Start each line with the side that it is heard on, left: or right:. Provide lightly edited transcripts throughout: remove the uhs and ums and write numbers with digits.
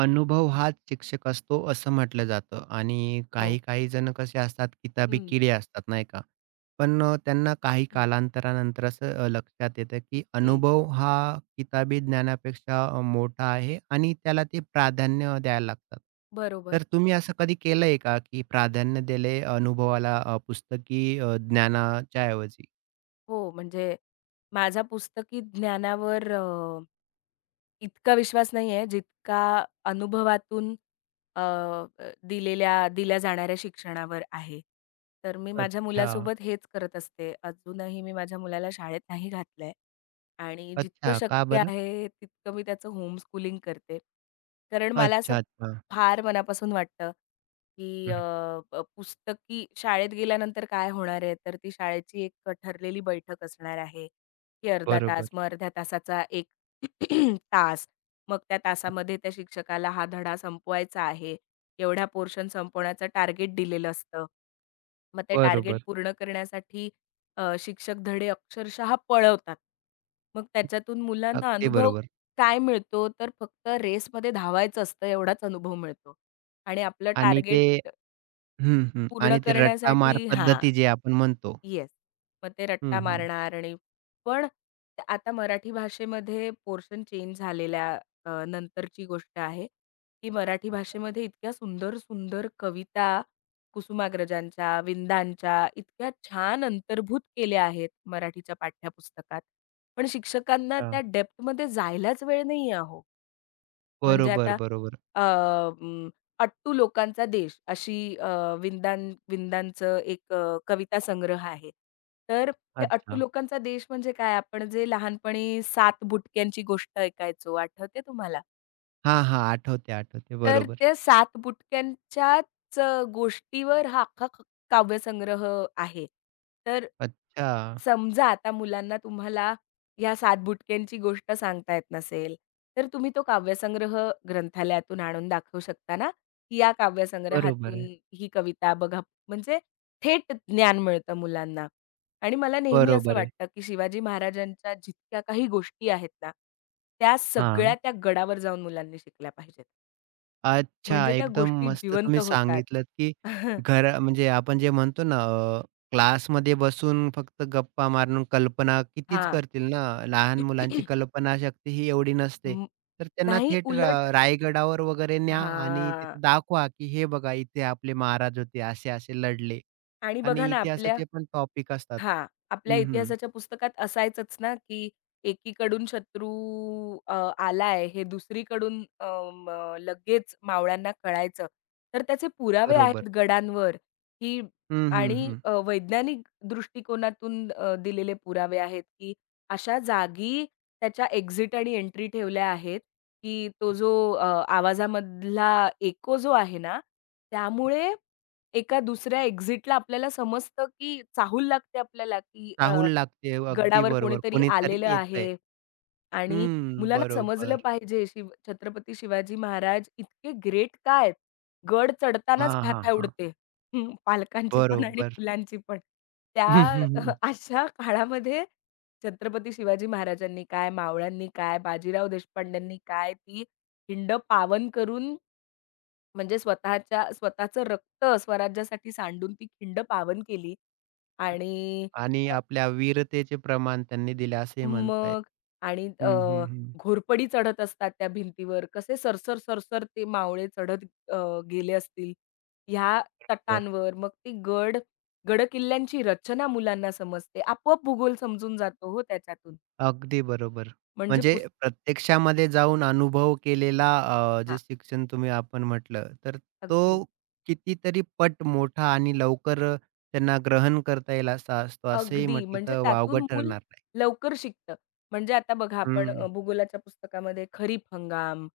right: अनुभव हाच शिक्षक असतो असं म्हटलं जातं आणि
left: हो.
right: काही काही जण कसे असतात किताबी
left: हं,
right: किडे असतात नाही का. पण त्यांना काही
left: हं,
right: कालांतरानंतर असं लक्षात येतं की
left: हं.
right: अनुभव हा किताबी ज्ञानापेक्षा मोठा आहे आणि त्याला ते प्राधान्य द्यायला लागतात.
left: बरोबर.
right: तर तुम्ही असं कधी केलंय का की प्राधान्य दिले अनुभवाला पुस्तकी ज्ञानाच्या ऐवजी.
left: हो, म्हणजे माझा पुस्तकी ज्ञानावर इतका विश्वास नाहीये जितका अनुभवातून अ, अ, दिल्या जाणाऱ्या शिक्षणावर आहे. तर मी माझ्या
right: अच्छा.
left: मुलासोबत हेच करत असते. अजूनही मी माझ्या मुलाला शाळेत नाही घातलंय आणि जितकं
right: अच्छा का
left: शक्य
right: बरं.
left: आहे तितकं मी त्याचं होम स्कूलिंग करते. कारण मला असं
right: अच्छा अच्छा.
left: फार मनापासून वाटतं की
right: हं,
left: अ, प पुस्तकी शाळेत गेल्यानंतर काय होणार आहे, तर ती शाळेची एक ठरलेली बैठक असणार आहे, की अर्धा तास,
right: बरोबर.
left: मग अर्ध्या तासाचा एक तास. मग त्या तासामध्ये त्या शिक्षकाला हा धडा संपवायचा आहे. एवढा पोर्शन संपवण्याचं टार्गेट दिलेलं असतं. मग ते टार्गेट
right: बरोबर
left: पूर्ण करण्यासाठी शिक्षक धडे अक्षरशः पळवतात. मग त्याच्यातून मुलांना
right: अगदी
left: अनुभव
right: बरोबर
left: काय मिळतो, तर फक्त रेसमध्ये धावायचं असतं एवढाच अनुभव मिळतो आणि आपलं
right: आणि
left: टार्गेट
right: ते
left: तर
right: हं, हं.
left: पूर्ण
right: आणि ते रट्टा
left: करण्यासाठी
right: मार
left: हां,
right: पद्धती जे आपण म्हणतो.
left: येस. मग ते
right: हं,
left: रट्टा
right: हं.
left: मारणार आणि पण आता मराठी भाषेमध्ये पोर्शन चेंज झालेल्या नंतरची गोष्ट आहे, की मराठी भाषेमध्ये इतक्या सुंदर-सुंदर कविता कुसुमाग्रजांच्या, विंदांच्या इतक्या छान अंतर्भूत केल्या आहेत मराठीच्या पाठ्यपुस्तकात. पण शिक्षकांना
right: अच्छा.
left: त्या डेप्थमध्ये जायलाच वेळ नाहीये अहो. म्हणजे
right: बरोबर,
left: आता
right: बरोबर.
left: अ, अं, अट्टू लोकांचा देश अशी विंदां विंदांचं एक कविता संग्रह आहे. तर हे अट्टू
right: अच्छा.
left: लोकांचा देश म्हणजे काय? आपण जे लहानपणी 7 बुटक्यांची गोष्ट ऐकायचो, आठवते तुम्हाला?
right: हां, हां. आठवते, आठवते.
left: तर
right: बरोबर.
left: त्या 7 बुटक्यांच्याच गोष्टीवर हा अख्खा काव्यसंग्रह आहे. तर
right: अच्छा.
left: समजा आता मुलांना तुम्हाला ह्या 7 बुटक्यांची गोष्ट सांगता येत नसेल, तर तुम्ही तो काव्यसंग्रह ग्रंथालयातून आणून दाखवू शकता ना, की या
right: बरोबर
left: काव्यसंग्रहातून
right: आहे,
left: ही कविता बघा म्हणजे थेट ज्ञान मिळतं मुलांना. आणि मला नेहमी असं
right: बरोबर आहे.
left: वाटतं, की शिवाजी महाराजांच्या जितक्या काही गोष्टी आहेत ना, त्या सगळ्या
right: हां.
left: त्या गडावर जाऊन मुलांनी शिकल्या पाहिजेत.
right: अच्छा,
left: म्हणजे त्या
right: एकदम
left: गोष्टी
right: मस्त
left: जिवंत
right: तुम्ही
left: होतात.
right: सांगितलंत, की घर, म्हणजे आपण जे म्हणतो ना, क्लासमध्ये बसून फक्त गप्पा मारून कल्पना कितीच
left: हां.
right: करतील ना, लहान मुलांची कल्पना शक्ती ही एवढी नसते.
left: म
right: तर त्यांना
left: नाही
right: थेट
left: उलट
right: रायगडावर वगैरे न्या आणि
left: हां.
right: तिथं दाखवा, की हे बघा इथे आपले महाराज होते, असे-असे लढले
left: आणि बघा
right: आणि
left: ना आपल्या
right: इतिहासाचे पण टॉपिक असतात.
left: हां. आपल्या
right: हं, हं.
left: इतिहासाच्या पुस्तकात असायचंच ना, की एकीकडून शत्रू अ, आलाय हे दुसरीकडून अम, अ, म लगेच मावळ्यांना कळायचं. तर त्याचे पुरावे
right: बरोबर.
left: आहेत गडांवर, की
right: हं, हं,
left: आणि
right: हं.
left: वैज्ञानिक दृष्टिकोनातून दिलेले पुरावे आहेत, की अशा जागी त्याच्या एक्झिट आणि एंट्री ठेवल्या आहेत, की तो जो आवाजामधला एको जो आहे ना, त्यामुळे एका दुसऱ्या एक्झिटला आपल्याला समजतं, की चाहूल लागते आपल्याला, की
right: चाहूल लागते. अगदी
left: गडावर
right: बरोबर.
left: कोणीतरी
right: कोणीतरी
left: आलेलं
right: येतंय.
left: आहे आणि
right: हं,
left: मुलांना समजलं
right: बरोबर.
left: पाहिजे शिव छत्रपती शिवाजी महाराज इतके ग्रेट का आहेत? गड चढतानाच
right: हां, हां,
left: फॅफ्या
right: हां.
left: उडते. हं, पालकांची पण आणि
right: बरोबर.
left: मुलांची पण. त्या अशा काळामध्ये छत्रपती शिवाजी महाराजांनी काय, मावळ्यांनी काय, बाजीराव देशपांड्यांनी काय, ती खिंड पावन करून म्हणजे स्वतःच्या स्वतःचं रक्त स्वराज्यासाठी सांडून ती खिंड पावन केली आणि
right: आणि
left: अ,
right: आपल्या वीरतेचे प्रमाण त्यांनी दिले असे म्हणता येईल.
left: मग आणि
right: हं, हं, हं.
left: घोरपडी चढत असतात त्या भिंतीवर. कसे सरसर, सरसर ते मावळे चढत गेले असतील ह्या
right: बरं.
left: तटांवर. मग ती गडकिल्ल्यांची रचना मुलांना समजते. आपोआप भूगोल समजून जातो हो त्याच्यातून.
right: अगदी बरोबर.
left: म्हणजे
right: म्हणजे प्रत्यक्षामध्ये जाऊन अनुभव केलेला
left: हां,
right: जे शिक्षण तुम्ही आपण म्हटलं, तर तो
left: अगदी.
right: कितीतरी पट मोठा आणि लवकर त्यांना ग्रहण करता येईल असा असतो, असंही
left: अगदी.
right: म्हटलं
left: म्हणजे
right: तर
left: त्यातून
right: वावगं
left: मूल
right: ठरणार नाही.
left: लवकर शिकतं. म्हणजे आता बघा आपण
right: हं.
left: भूगोलाच्या पुस्तकामध्ये खरीप हंगाम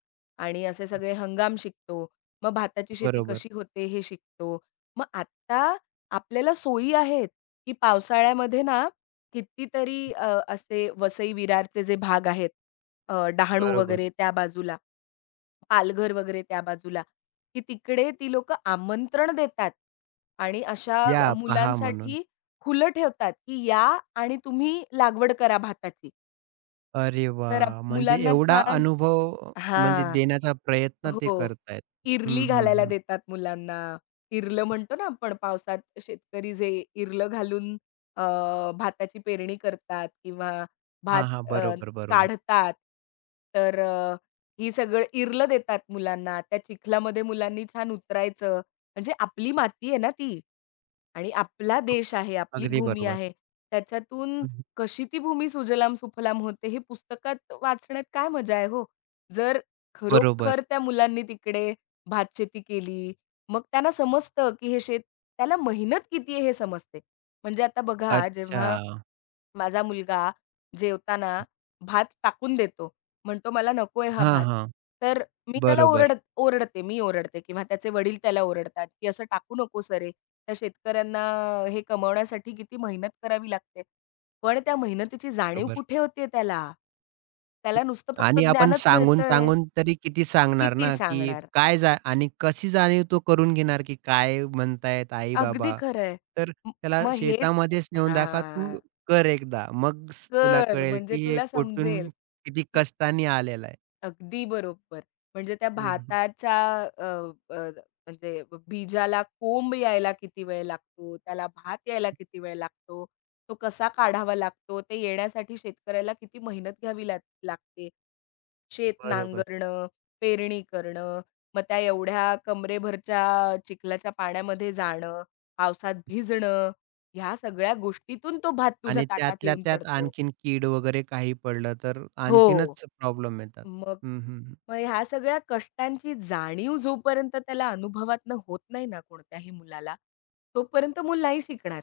left: आणि असे सगळे हंगाम शिकतो. मग भाताची शेती
right: बरोबर,
left: कशी होते हे शिकतो. मग आता आपल्याला सोयी आहेत, की पावसाळ्यामध्ये ना कितीतरी असे वसई विरारचे जे भाग आहेत, डहाणू
right: बरोबर.
left: वगैरे त्या बाजूला पालघर वगैरे त्या बाजूला, की तिकडे ती लोकं आमंत्रण देतात आणि अशा
right: या, पहा म्हणून.
left: मुलांसाठी खुलं ठेवतात, की या आणि तुम्ही लागवड करा भाताची.
right: अरे
left: तर
right: वाह! म्हणजे
left: मुलांना
right: एवढा
left: छान
right: अनुभव म्हणजे
left: हां.
right: देण्याचा प्रयत्न ते
left: हो.
right: करतायत. हं,
left: इरली
right: हं,
left: घालायला
right: हं.
left: देतात मुलांना. इरलं म्हणतो ना आपण पावसात शेतकरी जे इरलं घालून अ, भाताची पेरणी करतात किंवा
right: हां,
left: भात
right: हां.
left: अ,
right: बरोबर, बरोबर.
left: काढतात. तर ही सगळं इरलं देतात मुलांना. त्या चिखलामध्ये मुलांनी छान उतरायचं. म्हणजे आपली माती आहे ना ती. आणि आपला
right: हो,
left: देश आहे, आपली
right: अगदी
left: भूमी
right: बरोबर.
left: आहे. त्याच्यातून
right: हं, हं.
left: कशी ती भूमी सुजलाम सुफलाम होते हे पुस्तकात वाचण्यात काय मजा आहे हो. जर खरोखर
right: बरोबर.
left: त्या मुलांनी तिकडे भातशेती केली, मग त्यांना समजतं, की हे शेत त्याला मेहनत किती आहे हे समजते. म्हणजे आता बघा जेव्हा
right: अच्छा.
left: माझा मुलगा जेवताना भात टाकून देतो. म्हणतो, "मला नकोय हा
right: हां,
left: भात."
right: हां.
left: तर मी त्याला
right: बरोबर,
left: ओरडते, मी ओरडते किंवा त्याचे वडील त्याला ओरडतात, की "असं टाकू नकोस अरे, त्या शेतकऱ्यांना हे कमवण्यासाठी किती मेहनत करावी लागते." पण त्या मेहनतीची जाणीव
right: बरोबर.
left: कुठे होतीये त्याला? त्याला नुसतं फक्त
right: आणि आपण
left: ज्ञानच मिळतंय.
right: सांगून-सांगून तरी किती सांगणार
left: किती
right: ना, की
left: सांगणार?
right: काय जा आणि कशी जाणीव तो करून घेणार, की काय म्हणतायत
left: अगदी
right: आई-बाबा.
left: खरं
right: तर
left: म
right: त्याला
left: मग हेच
right: शेतामध्येच नेऊन दाखवा,
left: हां,
right: तू कर एकदा. मग तुला
left: कर
right: कळेल,
left: म्हणजे
right: की हे
left: तुला
right: कुठून
left: समजेल,
right: किती
left: की
right: कष्टाने आलेला आहे.
left: अगदी बरोबर. म्हणजे त्या
right: हं, हं.
left: भाताच्या अ, अ, म्हणजे बीजाला कोंब यायला किती वेळ लागतो, त्याला भात यायला किती वेळ लागतो, तो कसा काढावा लागतो, ते येण्यासाठी शेतकऱ्याला किती मेहनत घ्यावी लागते. शेत
right: बरोबर.
left: नांगरणं, पेरणी करणं, मग त्या एवढ्या कमरेभरच्या चिखलाच्या पाण्यामध्ये जाणं, पावसात भिजणं, ह्या सगळ्या गोष्टीतून तो भात तुझ्या
right: आणि
left: ताटात
right: त्यातल्या
left: येऊन
right: त्यात
left: पडतो.
right: आणखीन कीड वगैरे काही पडलं तर
left: हो.
right: आणखीनच प्रॉब्लेम येतात.
left: मग,
right: हं, हं, हं.
left: मग ह्या सगळ्या कष्टांची जाणीव जोपर्यंत त्याला अनुभवातनं होत नाही ना कोणत्याही मुलाला, तोपर्यंत मूल नाही शिकणार.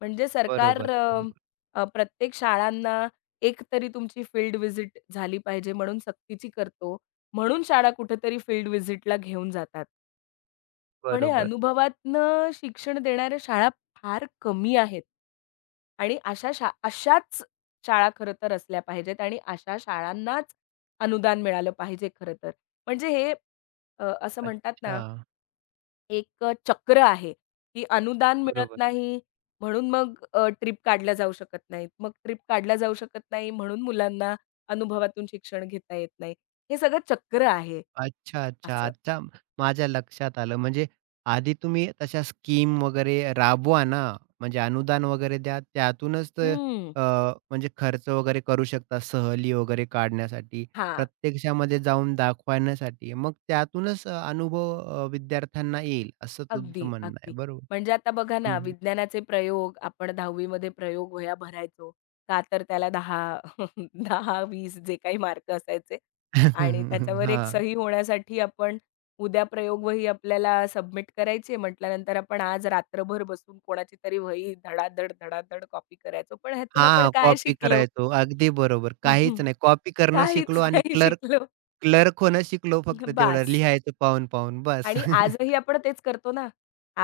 left: म्हणजे सरकार
right: बरोबर,
left: अ,
right: बरोबर,
left: अ, प्रत्येक शाळांना एक तरी तुमची फील्ड व्हिजिट झाली पाहिजे म्हणून सक्तीची करतो. म्हणून शाळा कुठेतरी फील्ड व्हिजिटला घेऊन जातात. पण हे
right: बरोबर.
left: अनुभवातनं शिक्षण देणाऱ्या शाळा फार कमी आहेत. आणि अशा अशाच शाळा खरं तर असल्या पाहिजेत आणि अशा शाळांनाच अनुदान मिळालं पाहिजे खरं तर. म्हणजे हे असं म्हणतात
right: अच्छा.
left: ना, एक चक्र आहे, की अनुदान मिळत
right: बरोबर.
left: नाही म्हणून मग ट्रिप काढल्या जाऊ शकत नाहीत. मग ट्रिप काढल्या जाऊ शकत नाही म्हणून मुलांना अनुभवातून शिक्षण घेता येत नाही. हे सगळं चक्र आहे
right: अच्छा, अच्छा.
left: असं.
right: अच्छा माझ्या लक्षात आलं. म्हणजे आधी तुम्ही तशा स्कीम वगैरे राबवा ना, म्हणजे अनुदान वगैरे द्या. त्यातूनच तर
left: हं.
right: अ, म्हणजे खर्च वगैरे करू शकता सहली वगैरे काढण्यासाठी,
left: हां.
right: प्रत्यक्षामध्ये जाऊन दाखवण्यासाठी. मग त्यातूनच अनुभव विद्यार्थ्यांना येईल असं तुमचं
left: अगदी,
right: म्हणणं आहे.
left: अगदी.
right: बरोबर.
left: म्हणजे आता बघा
right: हं,
left: ना,
right: हं.
left: विज्ञानाचे प्रयोग आपण 10वी मध्ये प्रयोग वह्या भरायचो. का तर त्याला 10 10-20 जे काही मार्क असायचे आणि त्याच्यावर एक सही होण्यासाठी आपण उद्या प्रयोग वही आपल्याला सबमिट करायची आहे म्हटल्यानंतर आपण आज रात्रभर बसून कोणाची तरी वही धडाधड, धडाधड कॉपी करायचो. पण ह्यातून आपण
right: हां,
left: काय
right: कॉपी
left: शिकलो?
right: करायचो. अगदी बरोबर. काहीच नाही. कॉपी करणं
left: काहीच
right: शिकलो आणि
left: नाही
right: क्लर्क
left: शिकलो.
right: क्लर्क होणं शिकलो फक्त तेवढं
left: बास.
right: लिहायचं पाहून-पाहून बस.
left: आणि आजही आपण तेच करतो ना.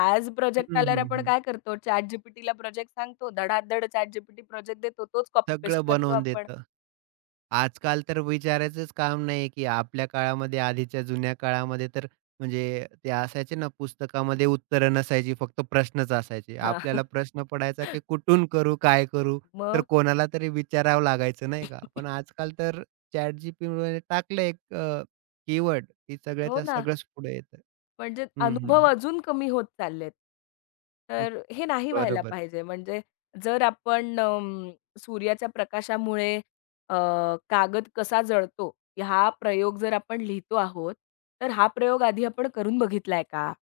left: आज प्रोजेक्ट
right: हं,
left: आल्यावर
right: हं,
left: आपण
right: हं.
left: काय करतो? ChatGPTला प्रोजेक्ट सांगतो. धडाधड ChatGPT प्रोजेक्ट देतो. तोच कॉपी पेस्ट
right: सगळं
left: करतो
right: बनवून
left: आपण.
right: देतं. आजकाल तर विचारायचंच काम नाही, की आपल्या काळामध्ये, आधीच्या जुन्या काळामध्ये तर म्हणजे ते असायचे ना, पुस्तकामध्ये उत्तरं नसायची, फक्त प्रश्नच असायचे.
left: हां.
right: आपल्याला प्रश्न पडायचा, की कुठून करू, काय करू? तर
left: मग
right: कोणाला तरी विचारावं लागायचं, नाही का? पण आजकाल तर ChatGPTमध्ये टाकलं एक कीवर्ड, की
left: हो
right: सगळ्याच्या
left: ना.
right: सगळंच पुढे येतं.
left: म्हणजे
right: हं, हं,
left: अनुभव
right: हं.
left: अजून कमी होत चाललेत. तर हे नाही व्हायला
right: बरोबर,
left: पाहिजे. म्हणजे जर आपण सूर्याच्या प्रकाशामुळे अ, कागद कसा जळतो, हा प्रयोग जर आपण लिहितो आहोत, तर हा प्रयोग आधी आपण करून बघितलाय का?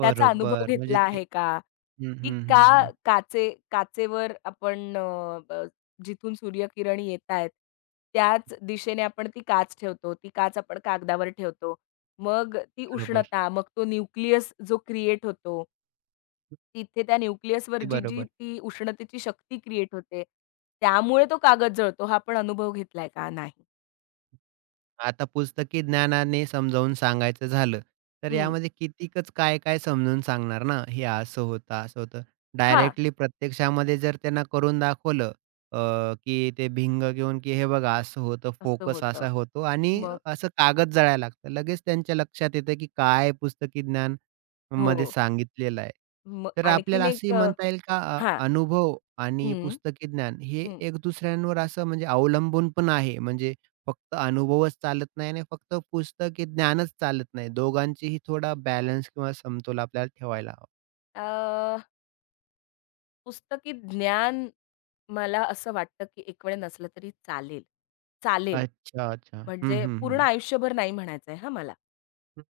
left: त्याचा अनुभव घेतला
right: म्हणजे ते
left: आहे का?
right: हं,
left: की
right: हं, हं, हं.
left: काचेवर आपण अ, अ, जिथून सूर्यकिरणी येतायत, त्याच दिशेने आपण ती काच ठेवतो. ती काच आपण कागदावर ठेवतो. मग ती
right: बरोबर.
left: उष्णता, मग तो न्यूक्लियस जो क्रिएट होतो, तिथे त्या न्यूक्लियसवर
right: ते
left: जी, जी
right: बरोबर.
left: ती उष्णतेची शक्ती क्रिएट होते, त्यामुळे तो कागद जळतो हा आपण अनुभव घेतलाय का? नाही.
right: आता पुस्तकी ज्ञानाने समजावून सांगायचं झालं, तर
left: हं,
right: यामध्ये कितीकच काय-काय समजून सांगणार ना, हे असं होतं, असं होतं.
left: हां,
right: डायरेक्टली प्रत्यक्षामध्ये जर त्यांना करून दाखवलं की ते भिंग घेऊन, की हे बघा असं होतं,
left: असं
right: फोकस
left: होतं.
right: असा होतो आणि
left: मग
right: असं कागद जळायला लागतं. लगेच त्यांच्या लक्षात येतं, की काय पुस्तकी ज्ञान मध्ये
left: हो.
right: सांगितलेलं आहे.
left: मग
right: तर आपल्याला
left: आणखीन एक
right: असंही म्हणता येईल का
left: हां.
right: अनुभव आणि
left: हं,
right: पुस्तकी ज्ञान हे एक दुसऱ्यांवर असं म्हणजे अवलंबून पण आहे म्हणजे फक्त अनुभवच चालत नाही आणि फक्त पुस्तकी ज्ञानच चालत नाही. दोघांचीही थोडा बॅलन्स किंवा समतोल आपल्याला ठेवायला हवा.
left: अ, पुस्तकी ज्ञान मला असं वाटतं, की एक वेळ नसलं तरी चालेल. चालेल.
right: अच्छा, अच्छा. हं,
left: म्हणजे
right: हं,
left: पूर्ण
right: हं.
left: आयुष्यभर नाही म्हणायचंय हां मला.
right: हं,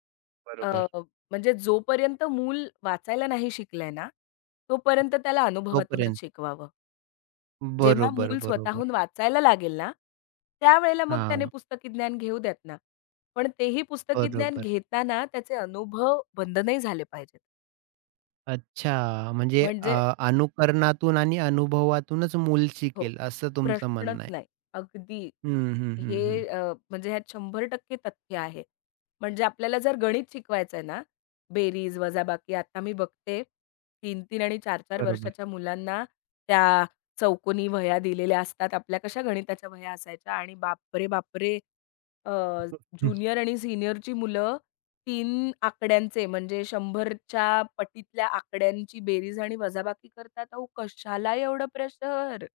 left: अ,
right: बरोबर.
left: म्हणजे जोपर्यंत मूल वाचायला नाही शिकलंय ना, तोपर्यंत त्याला अनुभवातूनच
right: तोपर्यंत.
left: शिकवावं. जेव्हा
right: बरोबर,
left: मूल
right: बरोबर.
left: स्वतःहून वाचायला लागेल ना, त्यावेळेला मग
right: हां,
left: त्याने पुस्तकी ज्ञान घेऊ द्यात ना. पण तेही पुस्तकी ज्ञान
right: बरोबर.
left: घेताना त्याचे अनुभव बंद नाही झाले पाहिजेत.
right: अच्छा, म्हणजे
left: म्हणजे
right: अनुकरणातून आणि अनुभवातूनच मूल
left: हो,
right: शिकेल असं तुमचं
left: प्रश्नच
right: म्हणणं आहे.
left: नाही. अगदी
right: हं, हं, हं,
left: हे
right: हं.
left: म्हणजे ह्यात 100% तथ्य आहे. म्हणजे आपल्याला जर गणित शिकवायचं आहे ना, बेरीज, वजाबाकी आता मी बघते तीन 3 आणि चार 4
right: बरोबर.
left: वर्षाच्या मुलांना त्या चौकोनी वह्या दिलेल्या असतात. आपल्या कशा गणिताच्या वह्या असायच्या आणि बापरे, बापरे! अ,
right: हम्म,
left: ज्युनियर आणि सीनियरची मुलं 3 आकड्यांचे म्हणजे 100च्या पटीतल्या आकड्यांची बेरीज आणि वजाबाकी करतात. अहो, कशाला एवढं प्रेशर?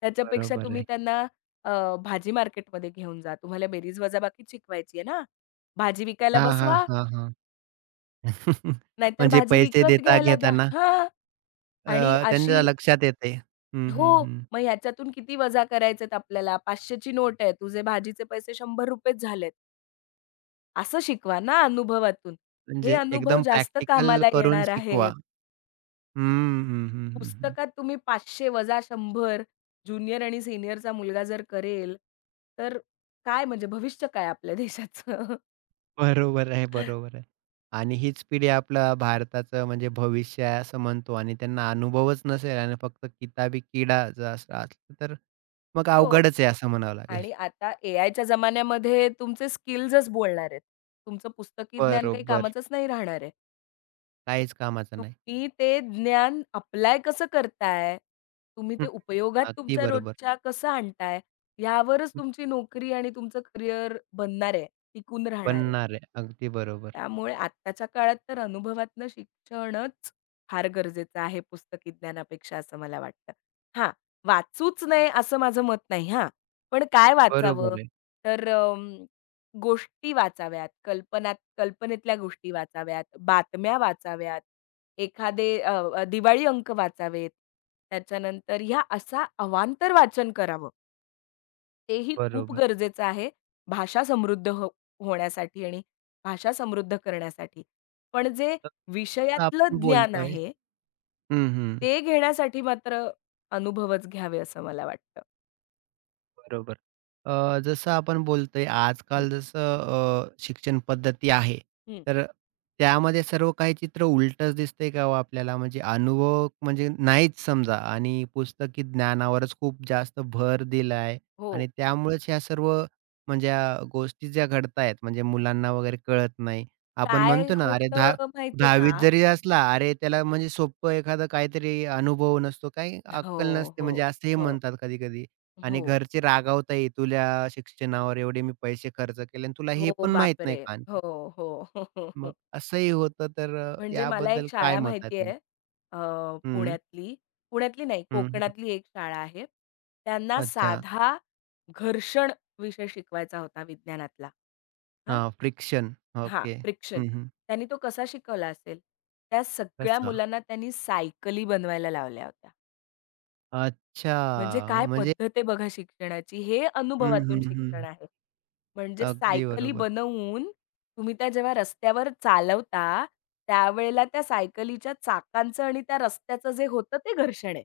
left: त्याच्यापेक्षा
right: बरोबर
left: तुम्ही
right: आहे.
left: त्यांना अ, भाजी मार्केटमध्ये घेऊन जा. तुम्हाला बेरीज वजाबाकी शिकवायची आहे ना. भाजी विकायला
right: हां, हां,
left: बसवा,
right: हां, हां.
left: नाहीतर
right: म्हणजे
left: भाजी
right: पैसे
left: विकत
right: देता
left: घ्यायला द्या.
right: घेताना
left: हां. आणि अशी
right: त्यांच्या लक्षात येते. हं,
left: हो.
right: हं, हं.
left: मग ह्याच्यातून किती वजा करायचेत आपल्याला? 500 ची नोट आहे. तुझे भाजीचे पैसे ₹100 झालेत. असं शिकवा ना अनुभवातून. हे
right: म्हणजे
left: अनुभव
right: एकदम
left: जास्त
right: प्रॅक्टिकल
left: कामाला
right: करून
left: येणार आहेत.
right: शिकवा. हं, हं, हं, हं, हं.
left: पुस्तकात तुम्ही 500 वजा 100 ज्युनियर आणि सीनियरचा मुलगा जर करेल, तर काय म्हणजे भविष्य काय आपल्या देशाचं?
right: बरोबर आहे, बरोबर आहे. आणि हीच पिढी आपलं भारताचं म्हणजे भविष्य आहे असं म्हणतो आणि त्यांना अनुभवच नसेल आणि फक्त किताबी किडा जर असा असला तर मग
left: हो.
right: अवघडच आहे असं म्हणावं लागेल.
left: आणि आता एआयच्या जमान्यामध्ये तुमचे स्किल्सच बोलणार आहेत. तुमचं पुस्तकी ज्ञान काही
right: बरोबर.
left: कामाचंच नाही राहणार आहे.
right: काहीच कामाचं नाही.
left: तुम्ही ते ज्ञान अप्लाय कसं करताय? तुम्ही ते
right: हं.
left: उपयोगात
right: अगदी
left: तुमच्या
right: बरोबर.
left: रोजच्या कसं आणताय? यावरच
right: हं,
left: तुमची नोकरी आणि तुमचं करियर बनणार आहे, टिकून राहणार आहे.
right: बनणार आहे. अगदी बरोबर.
left: त्यामुळे आत्ताच्या काळात तर अनुभवातनं शिक्षणच फार गरजेचं आहे पुस्तकी ज्ञानापेक्षा असं मला वाटतं. हां, वाचूच नये असं माझं मत नाही हां. पण काय वाचावं?
right: बरोबर आहे.
left: तर गोष्टी वाचाव्यात, कल्पनेतल्या गोष्टी वाचाव्यात, बातम्या वाचाव्यात, एखादे अ, अ, दिवाळी अंक वाचावेत. त्याच्यानंतर ह्या असा अवांतर वाचन करावं. तेही खूप
right: बरोबर.
left: गरजेचं आहे, भाषा समृद्ध होण्यासाठी आणि भाषा समृद्ध करण्यासाठी. पण जे
right: तर आपण
left: विषयातलं ज्ञान
right: बोलतोय
left: आहे,
right: हं, हं.
left: ते घेण्यासाठी मात्र अनुभवच घ्यावे असं मला वाटतं.
right: बरोबर. जसं आपण बोलतोय
left: हं.
right: आजकाल जसं शिक्षण पद्धती आहे,
left: हं.
right: तर त्यामध्ये सर्व काही चित्र उलटंच दिसतंय का हो आपल्याला? म्हणजे अनुभव म्हणजे नाहीच समजा आणि पुस्तकी ज्ञानावरच खूप जास्त भर दिलाय
left: हो.
right: आणि त्यामुळेच ह्या सर्व म्हणजे गोष्टी ज्या घडतायत म्हणजे मुलांना वगैरे कळत नाही. आपण
left: काय
right: म्हणतो ना, अरे दहा
left: होतं माहिती का?
right: 10वीत जरी असला, अरे त्याला म्हणजे सोपं एखादं काहीतरी अनुभव नसतो, काही
left: हो,
right: अक्कल नसते
left: हो,
right: म्हणजे असंही
left: हो,
right: म्हणतात कधी-कधी. आणि
left: हो.
right: घरचे रागावताही, "तुझ्या शिक्षणावर एवढे मी पैसे खर्च केले आणि तुला हे
left: हो,
right: पण माहीत नाही
left: बापरे!
right: का
left: हो,
right: आणखीन?"
left: हो. हो, हो,
right: मग
left: हो.
right: असंही होतं तर
left: म्हणजे मला
right: याबद्दल
left: एक
right: काय
left: शाळा
right: मत आहे
left: माहिती
right: तुमचं?
left: आहे अ,
right: हं,
left: पुण्यातली. पुण्यातली नाही,
right: हं, हं.
left: कोकणातली एक शाळा आहे. त्यांना
right: अच्छा.
left: साधा घर्षण विषय शिकवायचा होता विज्ञानातला. हां,
right: हां, फ्रिक्शन.
left: हां,
right: ओके.
left: फ्रिक्शन.
right: हं, हं.
left: त्यांनी तो कसा शिकवला असेल? त्या सगळ्या
right: तसा.
left: मुलांना त्यांनी सायकली बनवायला लावल्या होत्या.
right: अच्छा.
left: म्हणजे काय
right: म्हणजे
left: पद्धत आहे बघा शिक्षणाची. हे
right: हं,
left: अनुभवातून
right: हं,
left: शिक्षण
right: हं.
left: आहे. म्हणजे
right: अगदी
left: सायकली
right: बरोबर.
left: बनवून तुम्ही त्या जेव्हा रस्त्यावर चालवता, त्यावेळेला त्या सायकलीच्या चाकांचं आणि त्या रस्त्याचं जे होतं ते घर्षण आहे.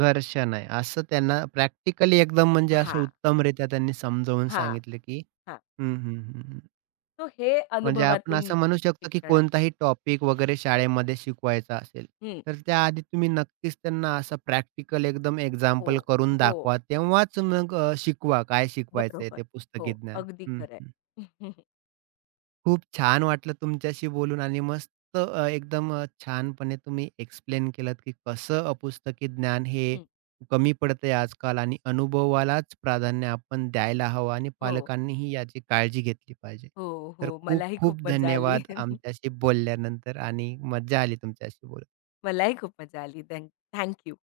right: घर्षण आहे. असं त्यांना प्रॅक्टिकली एकदम म्हणजे असं
left: हां,
right: उत्तमरित्या त्यांनी समजावून
left: हां,
right: सांगितलं, की
left: हां.
right: हं, हं, हं, हं.
left: सो हे
right: म्हणजे आपण
left: अनुभवातून
right: असं म्हणू शकतो, की
left: शिक्षण आहे.
right: कोणताही टॉपिक वगैरे शाळेमध्ये शिकवायचा असेल,
left: हं.
right: तर त्याआधी तुम्ही नक्कीच त्यांना असं प्रॅक्टिकल एकदम
left: हो,
right: एक्झाम्पल करून
left: हो.
right: दाखवा. तेव्हाच मग शिकवा काय शिकवायचंय
left: बरोबर.
right: ते
left: हो,
right: पुस्तकी ज्ञान.
left: अगदी
right: हं.
left: खरं
right: खूप छान वाटलं तुमच्याशी बोलून आणि मस्त एकदम छानपणे तुम्ही एक्सप्लेन केलात, की कसं अपुस्तकी ज्ञान हे
left: हं.
right: कमी पडतंय आजकाल आणि अनुभवालाच प्राधान्य आपण द्यायला हवं आणि
left: हो,
right: पालकांनीही याची काळजी घेतली पाहिजे.
left: हो,
right: तर
left: हो.
right: खूप
left: मलाही खूप
right: खूप
left: मजा आली.
right: धन्यवाद आमच्याशी बोलल्यानंतर आणि मज्जा आली तुमच्याशी बोलून.
left: मलाही खूप मजा आली. Thank you.